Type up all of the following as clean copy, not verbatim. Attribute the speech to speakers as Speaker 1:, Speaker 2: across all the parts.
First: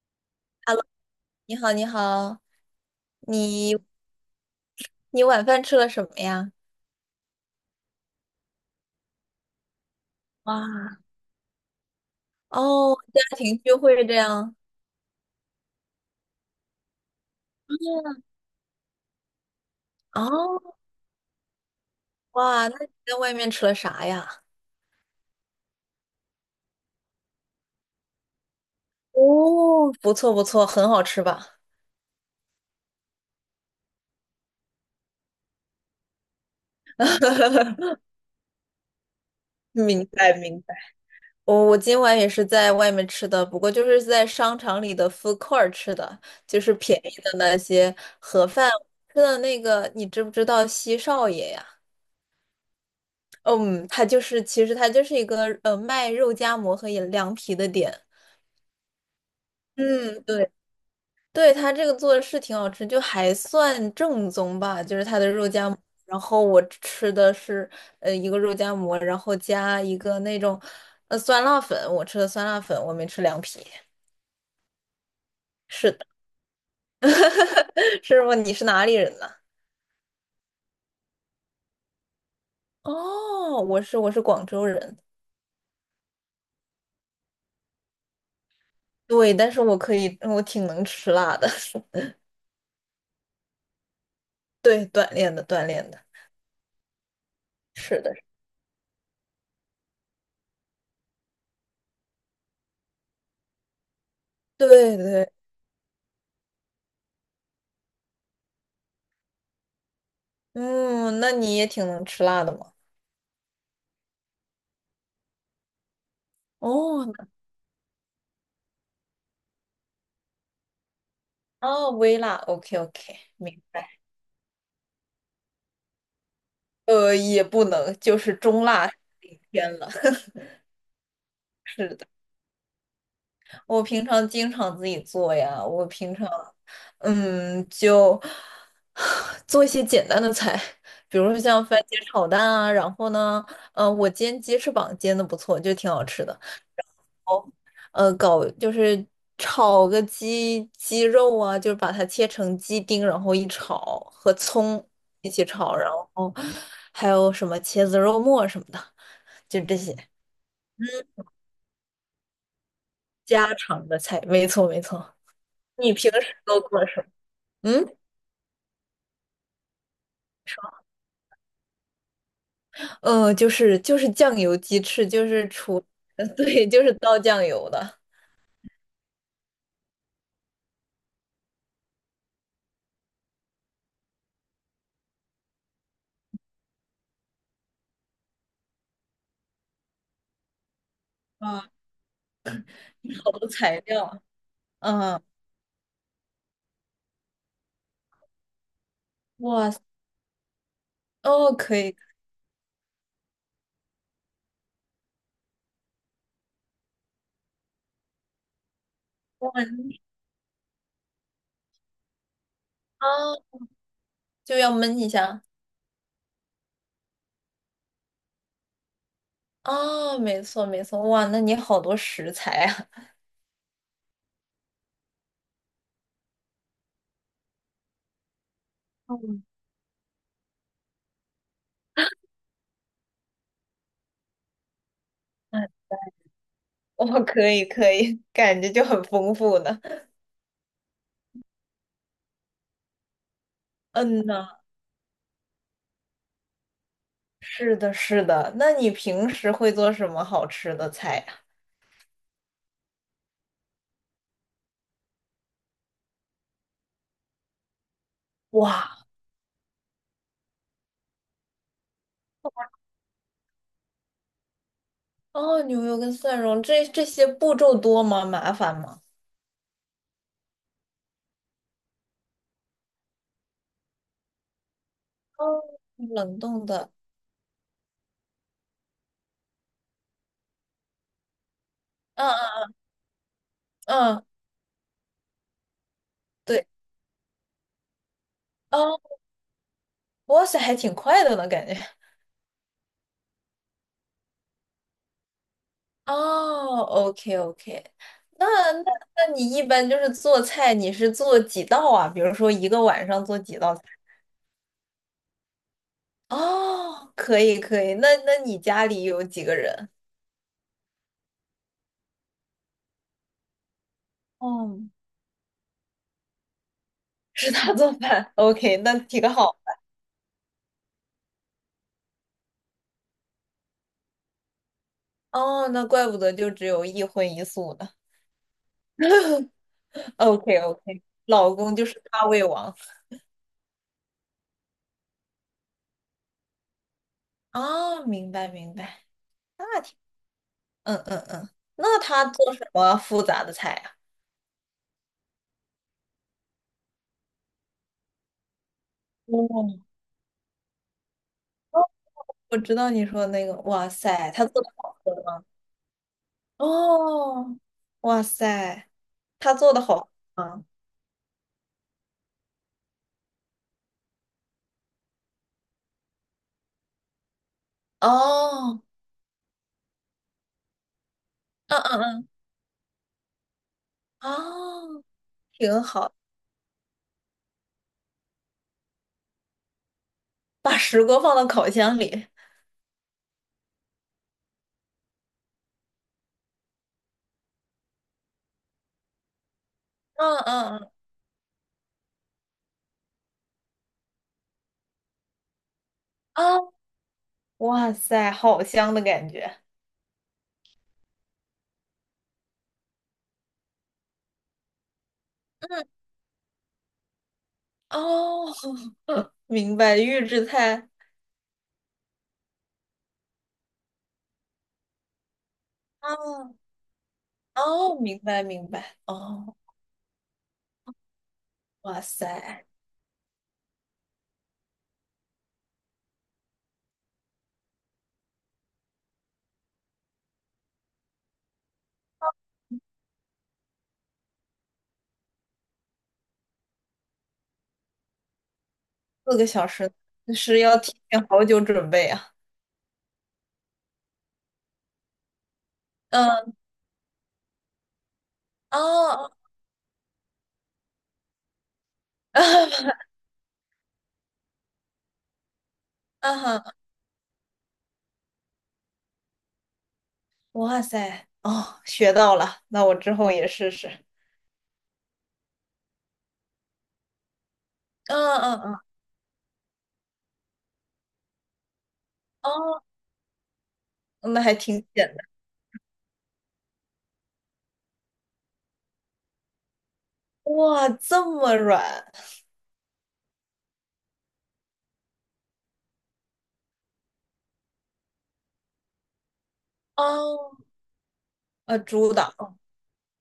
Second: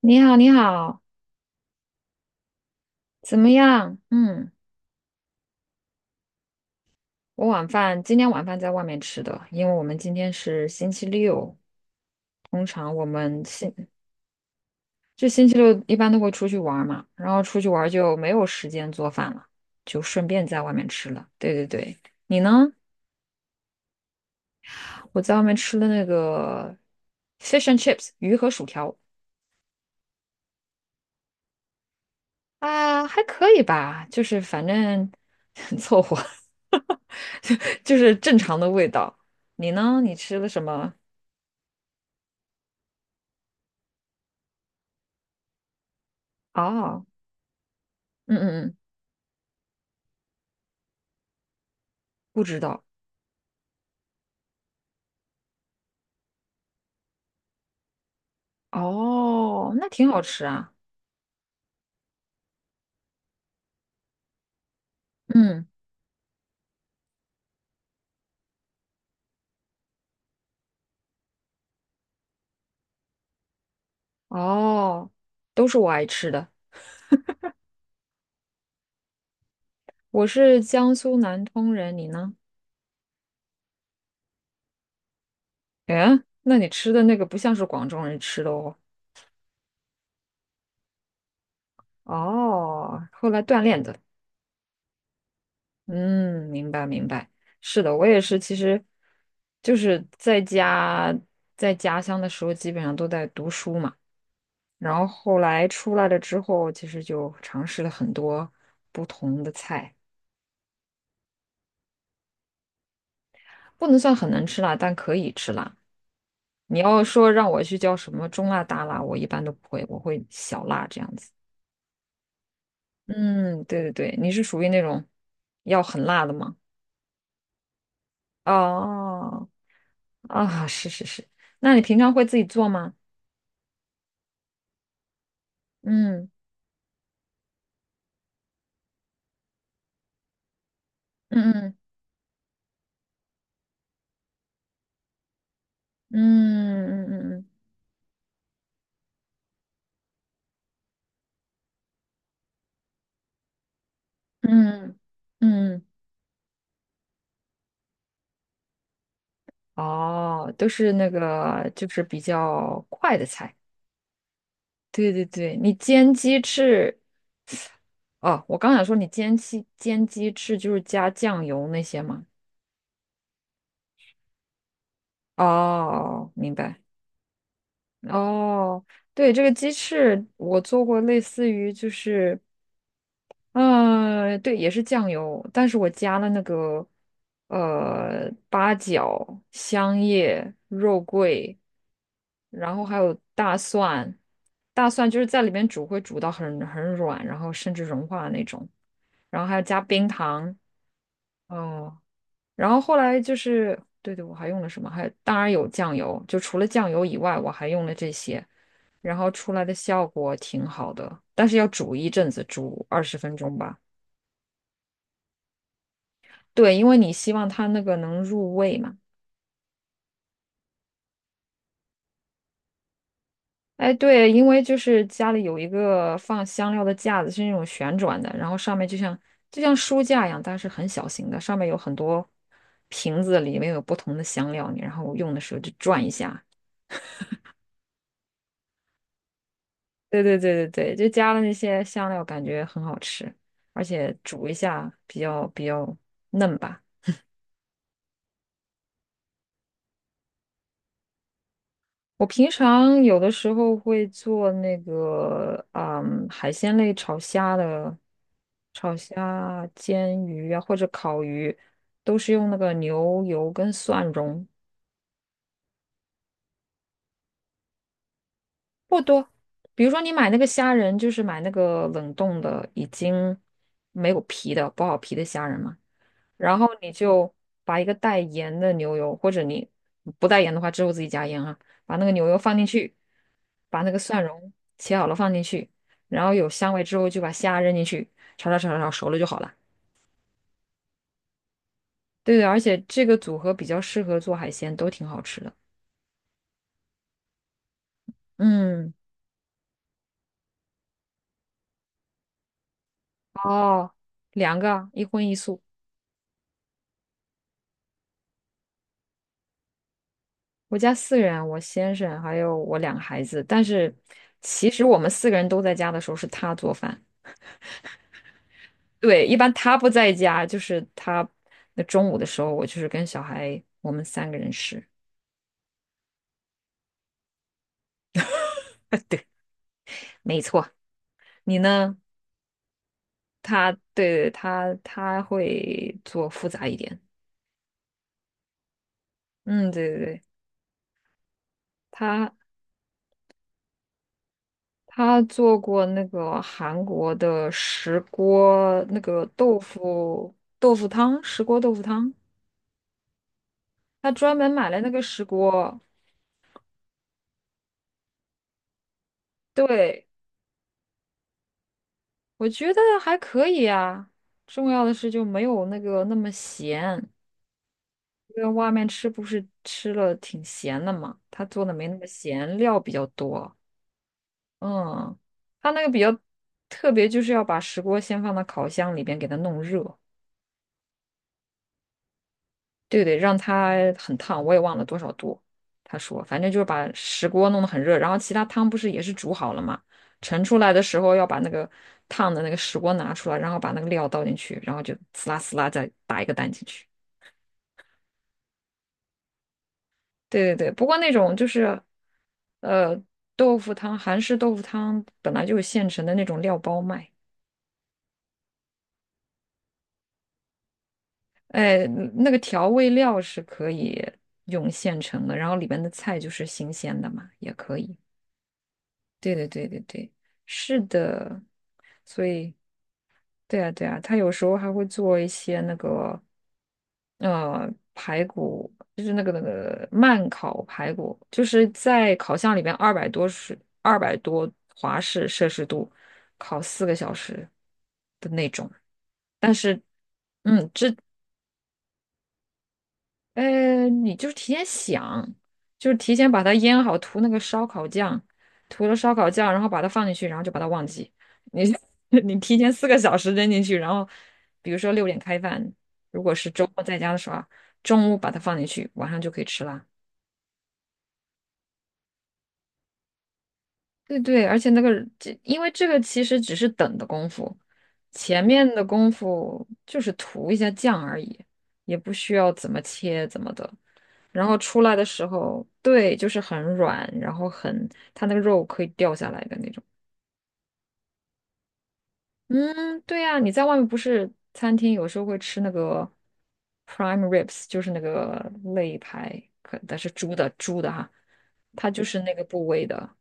Speaker 1: 你好，你
Speaker 2: Hello，
Speaker 1: 好，
Speaker 2: 你好，你好，
Speaker 1: 怎么
Speaker 2: 你
Speaker 1: 样？嗯，
Speaker 2: 你晚饭吃了什么呀？
Speaker 1: 我晚饭今天晚饭在外面吃的，因为我们今天是星
Speaker 2: 哇，
Speaker 1: 期六，通常
Speaker 2: 哦，
Speaker 1: 我
Speaker 2: 家
Speaker 1: 们
Speaker 2: 庭
Speaker 1: 星
Speaker 2: 聚会这样。
Speaker 1: 就星期六一般都会出去玩儿嘛，然后出去玩儿就
Speaker 2: 嗯，
Speaker 1: 没有时间做饭了，就顺便在外
Speaker 2: 哦，
Speaker 1: 面吃了。对对对，你呢？
Speaker 2: 哇，那你在外面吃了啥呀？
Speaker 1: 我在外面吃了那个 fish and chips 鱼和薯条
Speaker 2: 哦，不错不错，很好吃吧？
Speaker 1: 啊，还可以吧，就是反正 凑合，就就是正常的味道。你呢？
Speaker 2: 明
Speaker 1: 你
Speaker 2: 白
Speaker 1: 吃了
Speaker 2: 明
Speaker 1: 什
Speaker 2: 白。
Speaker 1: 么？
Speaker 2: 我今晚也是在外面吃的，不过就是在商场里的 food court 吃的，就是便
Speaker 1: 哦，
Speaker 2: 宜的那些
Speaker 1: 嗯
Speaker 2: 盒
Speaker 1: 嗯
Speaker 2: 饭。
Speaker 1: 嗯，
Speaker 2: 吃的那个，你知不知道西少爷呀？
Speaker 1: 不知道。
Speaker 2: 嗯，他就是，其实他就是一个卖肉夹馍和饮凉皮的店。
Speaker 1: 哦，那挺好
Speaker 2: 嗯，
Speaker 1: 吃
Speaker 2: 对，
Speaker 1: 啊。
Speaker 2: 对，他这个做的是挺好吃，就还算正宗吧，就是他的
Speaker 1: 嗯
Speaker 2: 肉
Speaker 1: 嗯
Speaker 2: 夹馍。然后我吃的是一个肉夹馍，然后加一个那种酸辣粉，我吃的酸辣粉，我没吃凉皮。
Speaker 1: 哦，都是我
Speaker 2: 是
Speaker 1: 爱
Speaker 2: 的，
Speaker 1: 吃的。
Speaker 2: 师傅，你是哪里人呢？
Speaker 1: 我是江苏南通人，你呢？
Speaker 2: 哦，我是广州人，
Speaker 1: 哎，那你吃的那个不像是广州人吃的哦。
Speaker 2: 对，但是我可以，我挺能吃辣的，
Speaker 1: 哦，后来锻炼的。
Speaker 2: 对，锻炼的锻炼的，
Speaker 1: 嗯，明白明白。是的，
Speaker 2: 是
Speaker 1: 我
Speaker 2: 的，
Speaker 1: 也是。其实就是在家在家乡的时候，基本上都在读书嘛。然
Speaker 2: 对
Speaker 1: 后
Speaker 2: 对，
Speaker 1: 后来出来了之后，其实就尝试了很多不同的菜。
Speaker 2: 嗯，那你也挺能吃辣的嘛。
Speaker 1: 不能算很能吃辣，但可以吃辣。你要
Speaker 2: 哦，
Speaker 1: 说让我去叫什么中辣、大辣，我一般都不会，我会小辣这样子。
Speaker 2: 哦，微辣，OK OK，明
Speaker 1: 嗯，对对
Speaker 2: 白。
Speaker 1: 对，你是属于那种要很辣的吗？
Speaker 2: 也不能，就是中辣顶
Speaker 1: 哦
Speaker 2: 天了。
Speaker 1: 啊，是是是。那你
Speaker 2: 是
Speaker 1: 平
Speaker 2: 的，
Speaker 1: 常会自己做吗？
Speaker 2: 我平常经常自己做呀，我平常，
Speaker 1: 嗯
Speaker 2: 嗯，就 做一些简单的菜，比如说像
Speaker 1: 嗯
Speaker 2: 番茄炒蛋啊，然后呢，我煎鸡翅膀煎的不错，就挺好吃的。
Speaker 1: 嗯嗯嗯
Speaker 2: 搞就是炒个鸡肉啊，就是把它切成鸡丁，然后一炒，和葱
Speaker 1: 嗯
Speaker 2: 一起
Speaker 1: 嗯
Speaker 2: 炒，
Speaker 1: 嗯。
Speaker 2: 然后还有什么茄子肉末什么的，就这些。
Speaker 1: 哦，都是那
Speaker 2: 嗯，
Speaker 1: 个就是比较快的菜。
Speaker 2: 家常的菜，没错没
Speaker 1: 对
Speaker 2: 错。
Speaker 1: 对对，你
Speaker 2: 你平
Speaker 1: 煎
Speaker 2: 时
Speaker 1: 鸡
Speaker 2: 都做
Speaker 1: 翅
Speaker 2: 什么？嗯，
Speaker 1: 哦，我刚想说你煎鸡翅就是加酱油那些吗？
Speaker 2: 就是酱油鸡翅，就是除，
Speaker 1: 哦，明
Speaker 2: 对，
Speaker 1: 白。
Speaker 2: 就是倒酱油的。
Speaker 1: 哦，对，这个鸡翅我做过，类似于就是，嗯、对，也是酱油，但是我加了那个呃八角、香叶、肉桂，
Speaker 2: 啊，
Speaker 1: 然后还有
Speaker 2: 好多
Speaker 1: 大
Speaker 2: 材
Speaker 1: 蒜，
Speaker 2: 料。
Speaker 1: 大蒜就
Speaker 2: 嗯，
Speaker 1: 是在里面煮会煮到很软，然后甚至融化的那种，然后还要
Speaker 2: 哇
Speaker 1: 加
Speaker 2: 塞
Speaker 1: 冰糖。
Speaker 2: 哦，可以，
Speaker 1: 哦，然后后来就是，对对，我还用了什么？还当然有酱油，就除了酱油以外，我还用了这些，然后
Speaker 2: 哇，
Speaker 1: 出来的
Speaker 2: 你
Speaker 1: 效果挺好的，但是要煮一阵子，煮二十分
Speaker 2: 啊，
Speaker 1: 钟吧。
Speaker 2: 就要焖一下。
Speaker 1: 对，因为你希望它那个能入味嘛。
Speaker 2: 哦，没错没错，哇，那你好多食材啊！
Speaker 1: 哎，对，因为就是家里有一个放香料的架子，是那种旋转的，然后上面就像
Speaker 2: 嗯，
Speaker 1: 就像书架一样，但是很小型的，上面有很多瓶子，里面有不同的香料，你然后用的 时候
Speaker 2: 哎
Speaker 1: 就转一下，
Speaker 2: 哇，我可以可以，感觉就很丰富呢。
Speaker 1: 对对对对对，就加了那些香料，感觉很好吃，而且
Speaker 2: 嗯
Speaker 1: 煮一
Speaker 2: 呐，
Speaker 1: 下比较嫩吧。
Speaker 2: 是的，是的。那你平时会做什么好吃的菜呀？
Speaker 1: 我平常有的时候会做那个，嗯，海鲜类炒虾的，炒
Speaker 2: 哇，
Speaker 1: 虾、煎鱼啊，或者烤鱼，都是用那个牛油跟蒜蓉。
Speaker 2: 哦，牛油跟蒜蓉，这些步骤多吗？麻烦吗？
Speaker 1: 比如说你买那个虾仁，就是买那个冷冻的，已经没有皮的、剥好皮的虾仁
Speaker 2: 哦，
Speaker 1: 嘛。
Speaker 2: 冷
Speaker 1: 然
Speaker 2: 冻
Speaker 1: 后
Speaker 2: 的，
Speaker 1: 你就把一个带盐的牛油，或者你不带盐的话，之后自己加盐啊，把那个牛油放
Speaker 2: 嗯
Speaker 1: 进去，把那个
Speaker 2: 嗯
Speaker 1: 蒜
Speaker 2: 嗯，
Speaker 1: 蓉切好了放进去，然后有
Speaker 2: 对，
Speaker 1: 香味之后就把虾扔进去，炒炒炒炒炒
Speaker 2: 哦，
Speaker 1: 熟了就好了。
Speaker 2: 哇塞，还挺快的呢，感觉。
Speaker 1: 对对，而且这个组合比较适合做海鲜，都挺好吃的。
Speaker 2: 哦，OK OK，那
Speaker 1: 嗯，
Speaker 2: 那你一般就是做菜，你是做几道啊？比如说一个晚上做几道菜？
Speaker 1: 哦，两个，一荤一素。
Speaker 2: 哦，可以可以，那你家里有几个人？
Speaker 1: 我家四个人，我先生还有我两个孩子，但是其
Speaker 2: 哦，
Speaker 1: 实我们四个人都在家的时候是他做饭。
Speaker 2: 是他做饭，OK，那
Speaker 1: 对，
Speaker 2: 挺
Speaker 1: 一般
Speaker 2: 好。
Speaker 1: 他不在家，就是他那中午的时候，我就是跟小孩，我们三个人吃。
Speaker 2: 哦，那怪不得就只有一荤一素呢。
Speaker 1: 对，没
Speaker 2: OK
Speaker 1: 错。
Speaker 2: OK，老
Speaker 1: 你
Speaker 2: 公就
Speaker 1: 呢？
Speaker 2: 是大胃王。
Speaker 1: 他对他他会做复杂一点。
Speaker 2: 哦，明白明白，
Speaker 1: 嗯，
Speaker 2: 那
Speaker 1: 对
Speaker 2: 挺，
Speaker 1: 对对，
Speaker 2: 嗯嗯嗯，那他
Speaker 1: 他
Speaker 2: 做什么复杂的菜啊？
Speaker 1: 他做过那个韩国的石锅那个豆
Speaker 2: 哦
Speaker 1: 腐豆腐汤，石锅豆腐汤，
Speaker 2: 我知道你说的那个，哇
Speaker 1: 他
Speaker 2: 塞，
Speaker 1: 专
Speaker 2: 他
Speaker 1: 门
Speaker 2: 做的
Speaker 1: 买了那
Speaker 2: 好
Speaker 1: 个
Speaker 2: 喝
Speaker 1: 石
Speaker 2: 吗？
Speaker 1: 锅。
Speaker 2: 哦，哇塞，他做的
Speaker 1: 对，
Speaker 2: 好喝吗？
Speaker 1: 我觉得还可以啊。重要的是就没有那个那么咸。因为外
Speaker 2: 哦，
Speaker 1: 面吃不是吃了挺咸的嘛，他做的
Speaker 2: 嗯
Speaker 1: 没那
Speaker 2: 嗯
Speaker 1: 么
Speaker 2: 嗯，
Speaker 1: 咸，料比较多。
Speaker 2: 哦，
Speaker 1: 嗯，他那
Speaker 2: 挺
Speaker 1: 个比
Speaker 2: 好，
Speaker 1: 较特别，就是要把石锅先放到烤箱里边给它弄热，
Speaker 2: 把石锅放到烤箱里，
Speaker 1: 对对，让它很烫，我也忘了多少度。他说，反正就是把石锅弄得很热，然后其他汤不是也是煮好了嘛，
Speaker 2: 嗯
Speaker 1: 盛出来的
Speaker 2: 嗯
Speaker 1: 时候要把那个烫的那个石锅拿出来，然后把那个料倒进去，然后就呲啦呲啦再打一个蛋
Speaker 2: 嗯，
Speaker 1: 进
Speaker 2: 哦，
Speaker 1: 去。
Speaker 2: 哇塞，好香的感觉，
Speaker 1: 对对对，不过那种就是，呃，豆腐汤，韩式豆腐汤本来就是
Speaker 2: 嗯，
Speaker 1: 现成的那种料包卖，
Speaker 2: 哦，明白，预制菜，
Speaker 1: 哎，那个调味料是可以用现成的，然后里面的菜就是
Speaker 2: 哦
Speaker 1: 新鲜的嘛，也可以。
Speaker 2: 哦，明白明白，
Speaker 1: 对对
Speaker 2: 哦，
Speaker 1: 对对对，是的，
Speaker 2: 哇
Speaker 1: 所以
Speaker 2: 塞，
Speaker 1: 对啊，对啊，他有时候还会做一些那个，呃，排骨，就是那个慢烤排骨，就是在烤箱里边二百多是200多华氏摄氏度烤四个小时的那种。
Speaker 2: 四个小时，是
Speaker 1: 嗯，
Speaker 2: 要提
Speaker 1: 这。
Speaker 2: 前好久准备啊，
Speaker 1: 呃，你就是提前想，就是提前把它
Speaker 2: 嗯，
Speaker 1: 腌好，涂那个烧烤酱，涂了烧烤
Speaker 2: 哦，
Speaker 1: 酱，然后把它放进去，然后就把它忘记。你 你提前四个 小时扔进去，然后比如说6点开饭，如果
Speaker 2: 啊
Speaker 1: 是周
Speaker 2: 哈。
Speaker 1: 末在家的时候啊，中午把它放进去，晚上就可以吃啦。
Speaker 2: 哇塞，哦，学到了，那我之后也试试。
Speaker 1: 对对，而且那个这，因为这个其实只是等的功夫，
Speaker 2: 嗯
Speaker 1: 前
Speaker 2: 嗯
Speaker 1: 面
Speaker 2: 嗯，
Speaker 1: 的功夫就是涂一下酱而已，也不需要怎么
Speaker 2: 哦，
Speaker 1: 切怎么的。
Speaker 2: 那
Speaker 1: 然
Speaker 2: 还
Speaker 1: 后
Speaker 2: 挺
Speaker 1: 出来的
Speaker 2: 简
Speaker 1: 时
Speaker 2: 单。
Speaker 1: 候，对，就是很软，然后很，它那个肉可以掉下来的那种。
Speaker 2: 哇，这么软
Speaker 1: 嗯，对呀，你在外面不是餐厅有时候会吃那个 prime ribs,就是那个肋排，可但是猪的
Speaker 2: 哦，
Speaker 1: 猪的哈，它就
Speaker 2: 猪
Speaker 1: 是那个
Speaker 2: 掌
Speaker 1: 部位的。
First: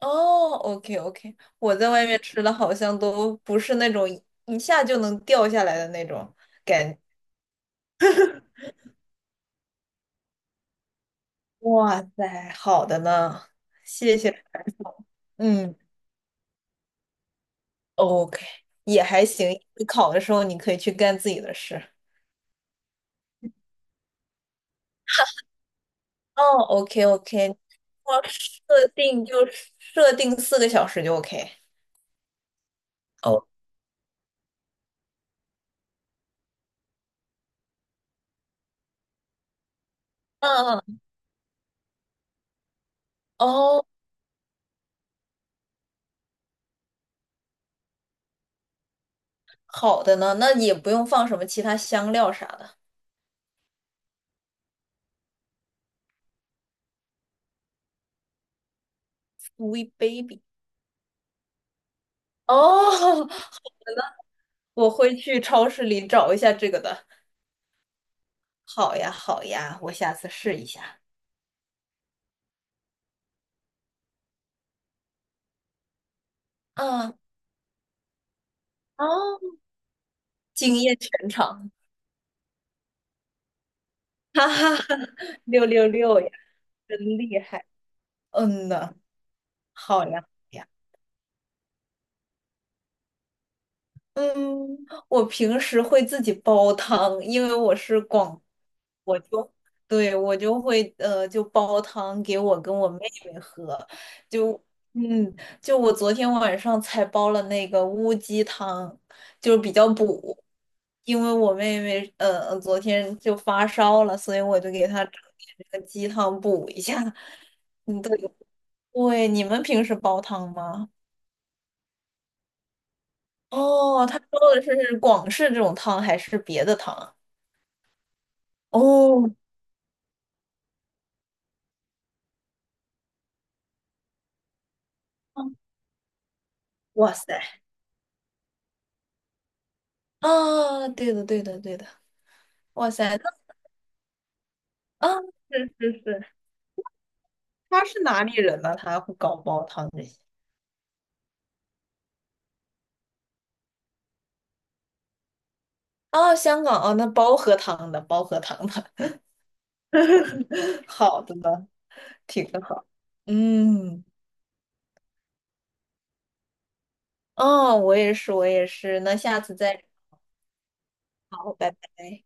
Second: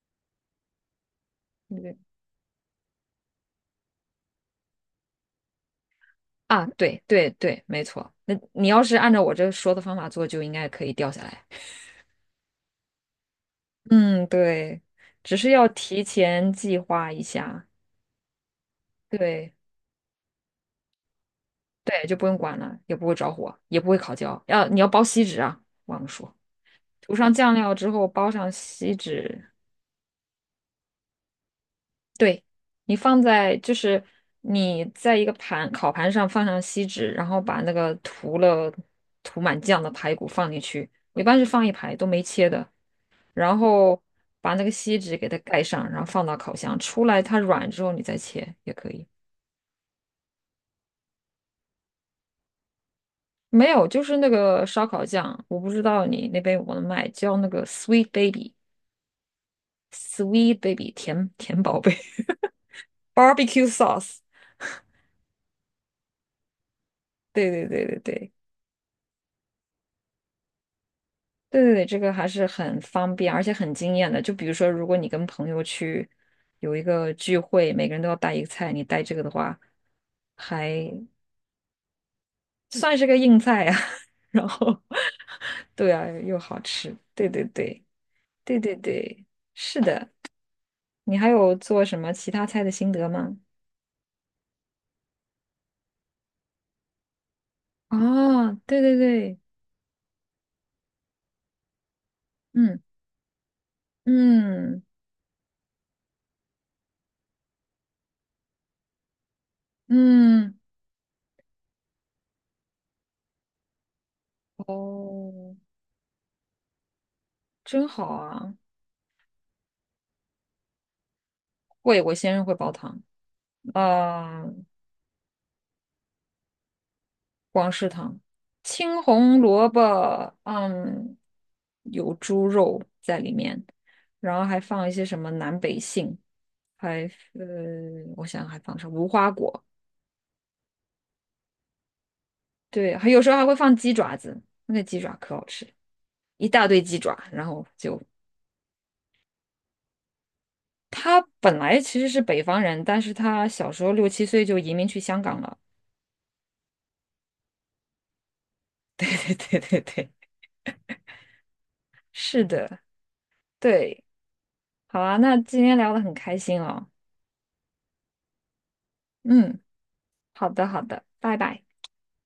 Speaker 2: 哦，OK OK，我在外面吃的好像都不是那种一下就能掉下来的那种
Speaker 1: 啊，
Speaker 2: 感觉
Speaker 1: 对对对，没错。那你要是按照我这说的方法做，就应该可以掉下来。
Speaker 2: 哇塞，好的呢，谢
Speaker 1: 嗯，
Speaker 2: 谢传
Speaker 1: 对，
Speaker 2: 授。
Speaker 1: 只是要
Speaker 2: 嗯
Speaker 1: 提前计划一下。
Speaker 2: ，OK，也还行。
Speaker 1: 对
Speaker 2: 你考的时候你可以去干自己的事。
Speaker 1: 对，就不用管了，也不会着火，也不会烤焦。要你要包锡纸啊，忘了说，
Speaker 2: 哦，OK
Speaker 1: 涂上
Speaker 2: OK，
Speaker 1: 酱料之后
Speaker 2: 我
Speaker 1: 包上锡纸。
Speaker 2: 设定四个小时就 OK。
Speaker 1: 对，你放
Speaker 2: 哦，
Speaker 1: 在就是你在一个盘烤盘上放上锡纸，然后把那个涂满酱的排骨放进
Speaker 2: 嗯
Speaker 1: 去。
Speaker 2: 嗯
Speaker 1: 我一般是放一排都没切的，然
Speaker 2: 哦，
Speaker 1: 后把那个锡纸给它盖上，然后放到烤箱，出来它软之后你再切也可以。
Speaker 2: 好的呢，那也不用放什么其他香料啥的。
Speaker 1: 没有，就是那个烧烤酱，我不知道你那边有没有卖，叫那个 Sweet
Speaker 2: w e baby。
Speaker 1: Baby，Sweet Baby 甜甜宝贝
Speaker 2: 哦，
Speaker 1: ，Barbecue Sauce。
Speaker 2: 我会去超市里找一下这个的。
Speaker 1: 对对对对对对
Speaker 2: 好呀，好呀，我下次试一下。
Speaker 1: 对对，这个还是很方便，而且很惊艳的。就比如说，如果你跟朋友去有一个
Speaker 2: 嗯，
Speaker 1: 聚会，每个人都要带一个菜，你带这个的
Speaker 2: 哦，
Speaker 1: 话，还
Speaker 2: 惊艳全场，
Speaker 1: 算是个硬菜呀、然
Speaker 2: 哈哈
Speaker 1: 后，
Speaker 2: 哈，六六
Speaker 1: 对啊，
Speaker 2: 六呀，
Speaker 1: 又好吃，
Speaker 2: 真
Speaker 1: 对
Speaker 2: 厉
Speaker 1: 对
Speaker 2: 害。
Speaker 1: 对，对
Speaker 2: 嗯
Speaker 1: 对
Speaker 2: 呐，
Speaker 1: 对，是
Speaker 2: 好
Speaker 1: 的。
Speaker 2: 呀，好呀。
Speaker 1: 你还有做什么其他菜的心得吗？
Speaker 2: 嗯，我平时会自己煲汤，因为我是广
Speaker 1: 哦，对对
Speaker 2: 我
Speaker 1: 对，
Speaker 2: 就对我就会呃，就煲汤给我跟
Speaker 1: 嗯
Speaker 2: 我妹妹喝，就
Speaker 1: 嗯
Speaker 2: 嗯，就我昨天晚上才煲了那个乌鸡汤，就是比较补，
Speaker 1: 嗯，
Speaker 2: 因为我妹妹昨天就发烧了，所以我就给她整
Speaker 1: 哦，
Speaker 2: 点这个鸡汤补一下。
Speaker 1: 真
Speaker 2: 嗯，
Speaker 1: 好
Speaker 2: 对
Speaker 1: 啊！
Speaker 2: 对，你们平时煲汤吗？
Speaker 1: 会，我先生会煲汤。
Speaker 2: 哦，他煲
Speaker 1: 啊。
Speaker 2: 的是广式这种汤还是别的汤啊
Speaker 1: 广式汤，青
Speaker 2: 哦，
Speaker 1: 红萝卜，嗯，有猪肉在里面，然后还放一些什么南北杏，还
Speaker 2: 哇塞！
Speaker 1: 呃，我想还放上无花果，
Speaker 2: 啊，对的，对的，对的。哇
Speaker 1: 对，还
Speaker 2: 塞，
Speaker 1: 有时候还
Speaker 2: 那
Speaker 1: 会放鸡爪子，那个鸡
Speaker 2: 啊，
Speaker 1: 爪可好吃，
Speaker 2: 是是是，
Speaker 1: 一大堆鸡爪，然后
Speaker 2: 他
Speaker 1: 就
Speaker 2: 是哪里人呢？他会搞煲汤这些。
Speaker 1: 他本来其实是北方人，但是他小时候6、7岁就移民去香港了，
Speaker 2: 哦，香港哦，那煲喝汤的，煲喝汤的，
Speaker 1: 对对对对对，
Speaker 2: 好的呢，
Speaker 1: 是
Speaker 2: 挺
Speaker 1: 的，
Speaker 2: 好。嗯，
Speaker 1: 对，好啊，那今天聊的很开心哦，
Speaker 2: 哦，我也是，我也是，那下次
Speaker 1: 嗯。
Speaker 2: 再
Speaker 1: 好的，好的，拜
Speaker 2: 聊，
Speaker 1: 拜。
Speaker 2: 拜拜。